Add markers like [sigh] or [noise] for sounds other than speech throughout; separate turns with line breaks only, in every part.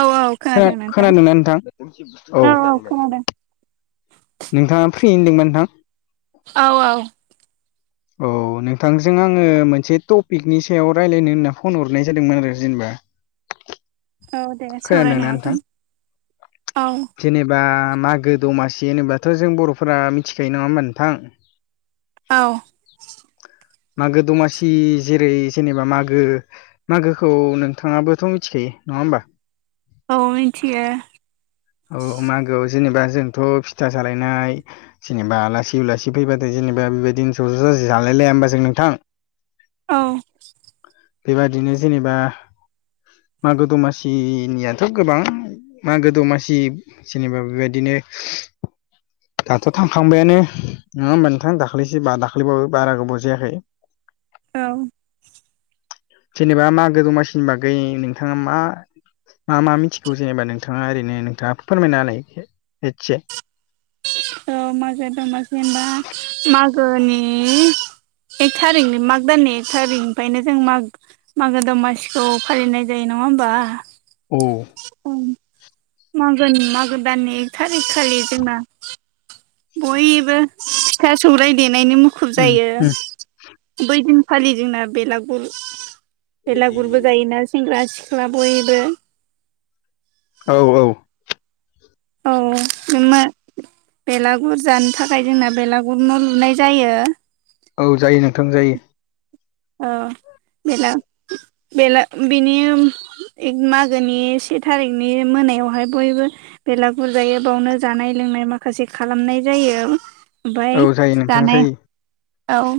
औ
औ
खोनादों नोंथां
खोनादोंना नोंथां औ। नोंथाङा फ्रि होनदोंमोन नोंथां?
औ औ।
औ नोंथांजों आङो मोनसे टपिकनि सायाव राय्लायनो होनना फन हरनाय जादोंमोन आरो जेनेबा।
औ दे
खोनादोंना
सावरायनो
नोंथां
हागोन औ।
जेनेबा मागो दमासि होनोबाथ' जों बर'फोरा मिथिखायो नङा होनबा नोंथां? [inaudible]
औ।
मागो दमासि जेरै जेनेबा मागो मागोखौ नोंथाङाबोथ' मिथिखायो नङा होमबा?
औ मिथियो।
औ मागोआव जेनेबा जोंथ' फिथा सालायनाय। जेनेबा आलासि उलासि फैबाथाय जेनेबा बेबायदिनो ज' ज' जाज जालायलायाया होमबा जों नोंथां?
औ।
बेबादिनो जेनेबा मागो दमासिनियाथ' गोबां मागो दमासि थि जेनेबा बेबायदिनो दाथ' थांखांबायानो नङा होमबा नोंथां दाख्लैसो बा दाखाैबाबो बारा गोबाव जायाखै। [inaudible]
औ।
जेनेबा मागो दमासिनिबा गैया नोंथाङा मा मा मा मिथिगौ जेनेबा नोंथाङा ओरैनो नोंथाङा फोरमायनाालाय एसे।
औ मागो दमासि होनबा मागोनि एक थारिकनि माग दाननि एक थारिकनिफ्रायनो जों माग मागो दमासिखौ फालिनाय जायो नङा होमबा?
औ।
औ मागो मागो दाननि एक थारिख खालि जोंना बयबो फिथा सौरायाइ देनायनि म मुखुब
उम
जायो
उम
बै दिनखालि जोंना बेलागुर बेलागुरबो जायोना सेंग्रा सिख्ला बयबो
औ औ
औ बेलागुर जानो थाखाय जोंना बेलागुरनो लुनाय जायो।
औ जायो नोंथां जायो।
औ बेला बेला बिनिक मागोनि से थारिखनि मोनायावहाय बयबो बेलागुरजायो बेावनो जानाय लोंनाय माखासे खालामनाय जायो।
औ
ओमफ्राय
जायो नोंथां जायो
जानायाव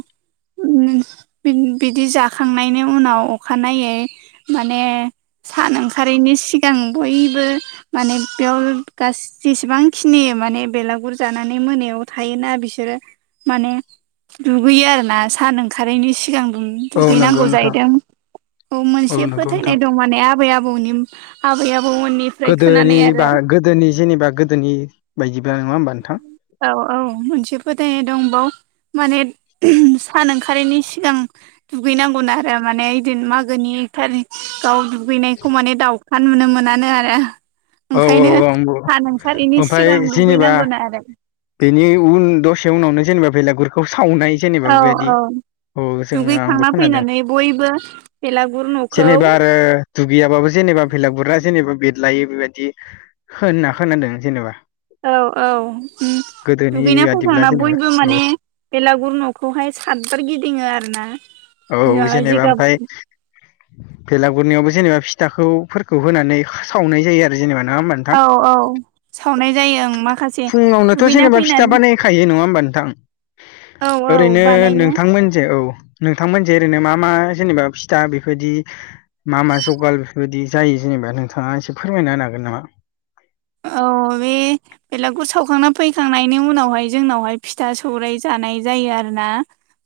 बिदि जाखांनायनि उनाव अखानायै माने सान ओंखारैनायनि सिगां बयबो माने बेयाव गासै जेसेबांखिनि माने बेलागुर जानानै मोनायाव थायोना बिसोरो माने दुगैयो आरो ना सान ओंखारैनायनि सि सिगां
औ नंगौ
दुगैनांगौ
नोंथां
जाहैदों औ मोनसे
नंगौ नोंथां
फोथायनाय दं माने आबै आबौनि आबै आबौनि
गोदोनि बा गोदोनि जेनेबा गोदोनि बायदिब्ला नङा होमबा नोंथां?
औ औ मोनसे फोथायनाय दंबाव माने सान ओंखारनायनि सिगां दुगैनांगौ आरो माने बिदिनो मागोनि एकथार गाव दुगैनायखौ माने दाउखा नुनो मोनानो आरो।
औ औ
ओंखायनो
औ आंबो
हा नोंसोरनि
ओमफ्राय
सिगां
जेनेबा
दुगैनांगौ आरो।
बेनि उन दसे उनावनो जेनेबा बेलागुरखौ सावनाय जेनेबा
औ
बेबायदि
औ
औ जोो आंबो
दुगैखांना
खोनादों
फैनानै बयबो बेलागुर न'खौ
जेनेबा आरो दुगैयाबाबो जेनेबा बेलाग गुरा जेनेबा बेरलायो बेबायदि होनना खोनादों जेनेबा
औ औ
गोदोनि
दुगैनो
बादिब्ला
फैखांना बयबो
जेनेबा औ
माने बेलागुर न'खौहाय सतबार गिदिङो आरो ना।
औ जेनेबा ओमफफ्राय बेलागुरनायावबो जेनेबा फिथाखौफोरखौ होनानै सावनाय जायो आरो जेनेबा नङा होनबा नो
औ औ सावनाय जायो आं माखासे दुगैना फैनानै
खायो नङा होमबा नोंथां
औ औ
ओरैनो
बानायो
नोंथांमोन जे औ नोंथांमोनजोंे ओरैनो मा मा जेनेबा फिथा बेफोरबायदि मा मा जगाल बेफोरबायदि जायो जेनेबा नोंथाङा एसे फोरमायना होन हागोन नामा?
औ बे बेलागुर सावखांना फैखांनायनि उनावहाय जोंनावहाय फिथा सौराइ जानाय जायो आरो ना।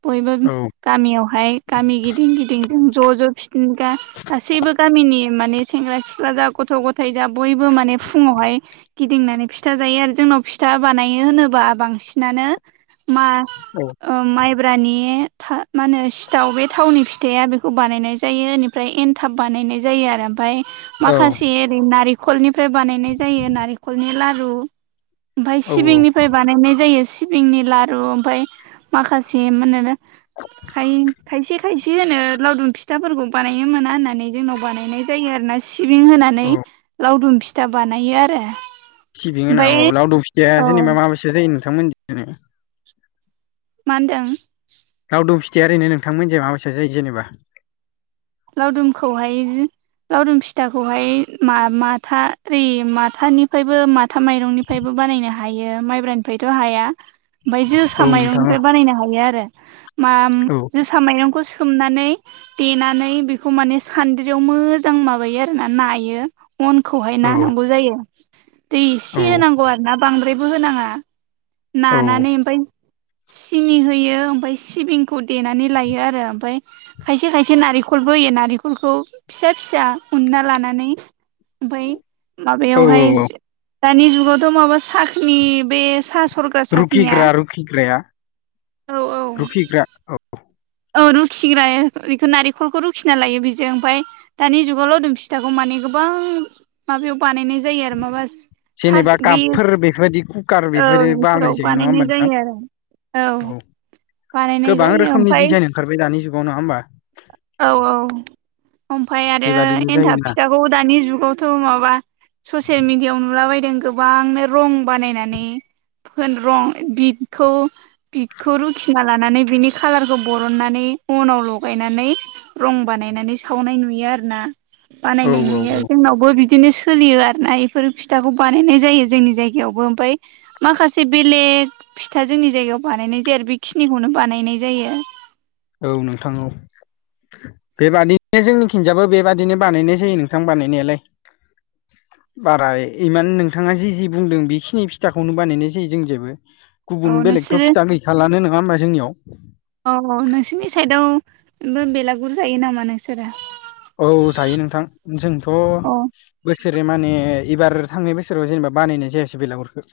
बयबो
औ
गामियावहाय गामि गिदिं गिदिंजों ज' ज' फिनिकआ गासैबो गामिनि माने सेंग्रा सिख्ला जा गथ' गथाय जा बयबो माने फुङावहाय गिदिंनानै फिथा जायो आरो जोंनाव फिथा बानायो होनोबा बांसिनानो मास
औ
ओ माइब्रानि था मानो सिथाव बे थावनि फिथाइया बेखौ बानायनाय जायो इनि फ्राय एनथाब बानायनाय जायो आरो ओमफाय
औ
माखासे ओरै नारिखलनिफ्राय बानायनाय जायो नारिखलनि लारु। ओमफाय
औ
सिबिंनिफाय बानायनाय जायो सिबिंनि लारु ओमफाय माखासे मानोनो
[inaudible]
हाय खायसे खायसे होनो लावदुम फिथाफोरखौ बानायो मोना होननानै जोंनाव बानायनाय जायो आरो ना सि सिबिं होनानै
औ
लावदुम फिथा बानायो आरो।
सिबिं होना
ओमफ्राय
हौ लावदुम फिथिया
औ
जेनेबा माबायसा जायो नोंथां मोननिथिंना?
मानदों?
लावदुम फिथाया ओरैनो नोंथांमोनजे मा बायसा जायो जेनबा?
लावदुमखौहाय लावदुम फिथाखौहाय मा माथा रि माथानिफायबो माथा माइरंनि फ्रायबो बानायनो हायो माइब्रानिफायथ' हाया। ओमफाय जोसा
औ नोंथां
माइरंनिफ्राय बानायनो हायो आरो माम
औ
जोसा माइरंखौ सोमनानै देनानै बिखौ माने सान्द्रियाव मोजां माबायो आरो ना नायो। अनखौहाय
औ
नाानांगौ जायो। दै एसे होनांगौ आरो ना बांद्रायबो होनाङा।
औ
नानानै ओमफाय सिनि होयो ओमफाय सिबिंखौ देनानै लायो आरो ओमफाय खायसे खायसे नारिख खलबोयो नारिखलखौ फिसा फिसा उनना लानानै ओमफाय
औ
माबायावहाय
औ
जे दानि जुगावथ' माबा साखनि बे सा सर ग्रा साखनिया
रुखिग्रा रुखिग्राया
औ औ
[unintelligible]
औ रुखिग्राय बेखो नारेंखलखौ रुखिना लायो बेजों ओमफाय दानि जुगाव लावदुम फिथाखौ माने गोबां माबायाव बानायनाय जायो आरो माबास सा
जेनेबा
बैयोस
कापफोर बेफोरबायदि कुकार
औ
बेफोरो बानाय
बिफोराव
जायो नङा होमबा
बानायनाय
नोंथां
जायो आरो औ। बानायनाय जायो ओमफाय
खारबाय दानि जुगाव नङा होमबा?
औ औ ओमफाय आरो
बेबादिनो
एन्थाब
जायोना
फिथा खौबो दानि जुगावथ' माबा ससे मिडिआव नुलाबायदों गोबांनो रं बानायनानै फोन रं बिदखौ बिदखौ रुखिना लानानै बिनि खालारखौ बरननानै अनाव ल गायनानै रं बानायनानै सावनाय नुयो आरो ना
औ
बानायनाय
औ
नुयो। जोंनावबो बिद दिनो सोलियो आरना इफोर फिथाखौ बानायनाय जायो जोंनि जायगायावबो। ओमफाय माखासे बेलेग फिथा जोंनि जायगायाव बानायनाय जायार बे खिनिखौनो बानायनाय जायो।
औ नोंथां औ। बेबादिनो जोंनि खिनजायबो बेबादिनो बानायनाय जायो नोंथां बानायनायालाय। [inaudible] बारा इमान नोंथाङा जि जि बुंदों बिखिनि फिथाखौनो बानायनाय जायो जोंनि जायबो। गुबुन
औ
बेलेगथ'
नोंसोरो
फिथा गैखालानो नोङा होमबा जोंनियाव।
औ नोंसिनि साइदआवबो बेलागुर जायो नामा नोंसोरो?
औ जायो नोंथां। जोंथ'
अ
बोसोरे माने इबार थांनाय बोसोराव जेनेबा बानायनाय जायासै बेलागुरखो।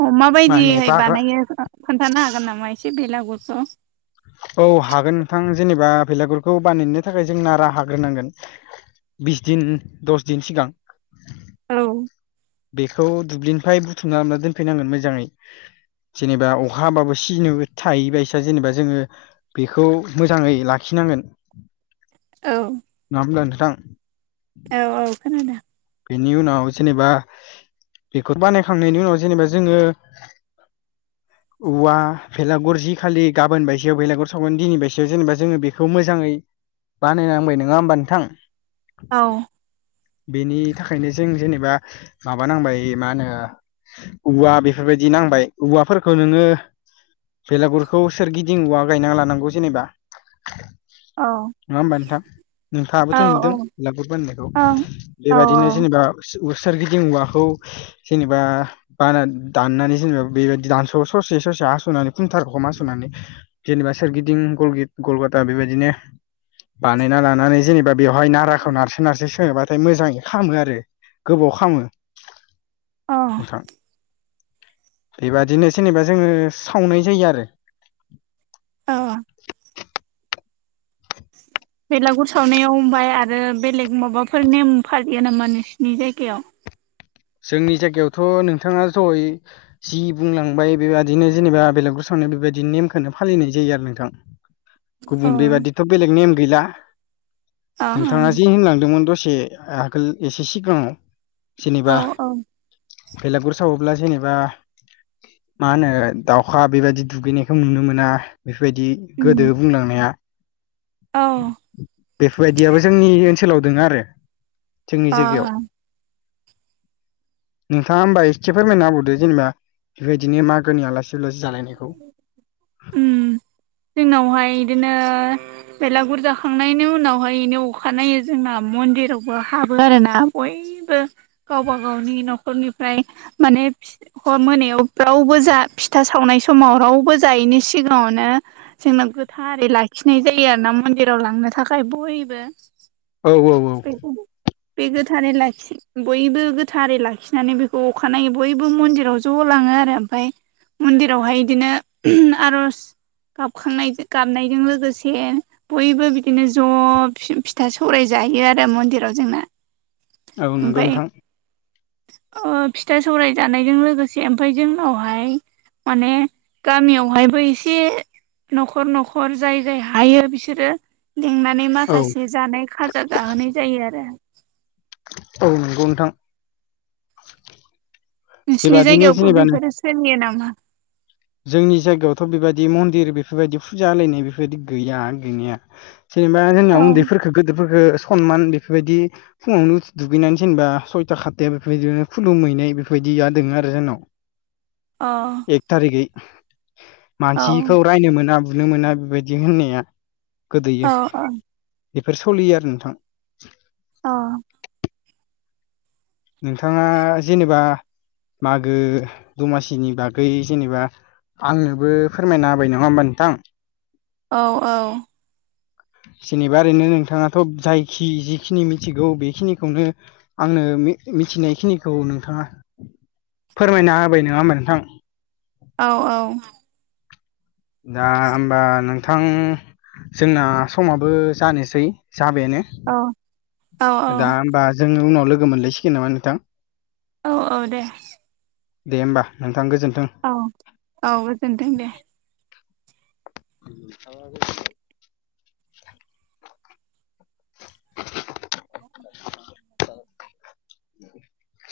अ मा बायदिहाय बानायो ओ खोन्थानो हागोन नामा एसे बेलागुरखौ।
औ हागोन नोंथां। जेनेबा बेलागुरखौ बानायनो थाखाय जों नारा हाग्रोनांगोन। बिस दिन दस दिन सिगां
औ
बेखौ दुब्लिनिफाय बुथुमना लाबना दोनफैनांगोन मोजाङै। जेनेबा अखा हाबाबो सिनो थाहै बायसा जेनेबा जोङो बेखौ मोजाङै लाखिनांगोन।
औ
नोङा होमब्ला नोंथां?
औ औ खोनादों।
बिनि उनाव जेनेबा बेखौ बानायखांनायनि उनाव जेनेबा जोङो [inaudible] औवा भेलागुर जि खालि गाबोन बायसायाव भलागुर सावगोन दिनै बायसायाव जेनेबा जोङो बेखौ मोजाङै बानायनांबाय नोङा होमबा नोंथां?
औ
बेनि थाखायनो जों जेनेबा माबा नांबाय मानो औवा बेफोरबायदि नांबाय औवाफोरखौ नोङो बेलागुरखौ सोरगिदिं उवा गायना लानांगौ जेनेबा।
औ
नङा होमबा नोंथां?
औ
नोंथाङाबोथ'
औ
नुदों लागुर बानायनायखौ
औ
बेबादिनो दा उ सोरगिदिं उवाखौ जेनेबा बाना दाननानै जेनेबा बेबादि दानस' ससे ससे आस'नानै [unintelligible] मा सुनानै जेनेबा सोरगिदिं गलगेट गलगाता बेबायदिनो बानायना लानानै जेनेबा बेवहाय नाराखौ नारसो नारसो सोबाथाय मोजाङै खालामामो आरो गोबाव खालामो।
औ
नोंथां बेबादिनो जेनेबा जोङो सावनाय जायो आरो।
ओ
[inaudible]
बेलागुर सावनायाव ओमफाय आरो बेलेग माबाफोर नेम फारिलिया नामा नोंसिनि जायगाया?
जोंनि जायगायावथ' नोंथाङा जयै जि बुंलांबाय बेबायदिनो जेनेबा बेलगुर सावना बेबायदि नेमखौनो फालिनाय जायो आरो नोंथां। [inaudible]
औ
गुबुन बेबादिथ' बेलेग नेम गैला।
औ
नोंथाङा जि होनलांदोंमोन दसे आगोल एसे सिगाङाव जेनेबा
ओं
भेलागुर सावोब्ला जेनेबा मा होनो दाउखा बेबायदि दुगैनायखौ नुनो मोना बेफोबायदि गोदो बुंलांनाया
औ
बेफोबायदियाबो जोंनि ओनसोलाव दोङो आरो
औ
जोंनि जायगायाव।
अ
नोंथाङा होमबा एसे फोरमायना होबावदो जेनेबा बेबायदिनो मागोनि आलासि उलासि जालायनायखौ। [inaudible]
उम जोंनावहाय इदिनो बेलागुर जाखांनायनि उनावहायनो अखानायो जोंना मन्दिरावबो हाबो आरो ना बय इसिबो गावबा गावनि न'खरनिफ्राय माने फि हर मोनायाव रावबो जा फिथा सावनाय समाव रावबो जायैनि सिगाङावनो जोंना गोथारै लाखिनाय जायो आरो ना मन्दिराव लांनो थाखाय बयबो।
औ औ औ।
औ औ। बे गोथारै लाखि बयबो गोथारै लाखिनानै बेखौ अखानायै बयबो मन्दिराव ज ज' लाङो आरो ओमफ्राय मन्दिरावहाय बिदिनो आरज गाबखांनाय गाबनायजों लोगोसे बयबो बिदिनो ज' फिथा सौराय जायो आरो मन्दिराव जोंना
औ नंगौ
ओमफ्राय
नोंथां
फिथा सौराय जानायजों लोगोसे ओमफ्राय जोंनावहाय माने गामियावहायबो एसे न'खर न'खर जाय जाय हायो बिसोरो लिंनानै
औ
माखासे जानाय खाजा जाहोनाय जायो आरो
औ नंगौ नोंथां
नोंसिनि
बेबादिनो
जायगायावबो
जेनेबा
बेफोरो सोलियो नामा
जोंनि जायगायावथ' बेबायदि मन्दिर बेफोरबायदि फुजा होलायनाय बेफोरबायदि गैया गैनाया जेनेबा
अ औ
जोंनियाव उन्दैफोरफोरखौ गोदोरफोरखौ सनमान बेफोरबायदि फुङावनो दुगैनानै जेनबा सयथा खाथताया बेफोरबायदिनो खुलुमहैनाय बेफोरबायदिया दङ आरो जोंनाव [inaudible]
अ
एक थारिखै मानसिखौ रायनो मोना बुनो मोना बेबायदि होननाया
औ
गोदैयो बेफोर सोलियो आरो नोंथां
अ
नोंथाङा जेनेबा मागो दमासिनि बागै जेनेबा आंनोबो फोरमायना होबाय नङा होमबा नोंथां
औ औ
जेनेबा ओरैनो नोंथाङाथ' जायखि जिखिनि मिथिगौ बेखिनिखौनो आंनो मिथिनायखिनिखौ नोंथाङा फोरमायना होबाय नङा होमबा नोंथां
औ औ
दा होमबा नोंथां जोंना समाबो जानोसै जाबायानो
औ
दा होमबा जों उनाव लोगो मोनलायसिगोन नामा नोंथां
औ औ दे
दे होमबा नोंथां गोजोन्थों
औ औ गोजोनथों दे
[unintelligible] औ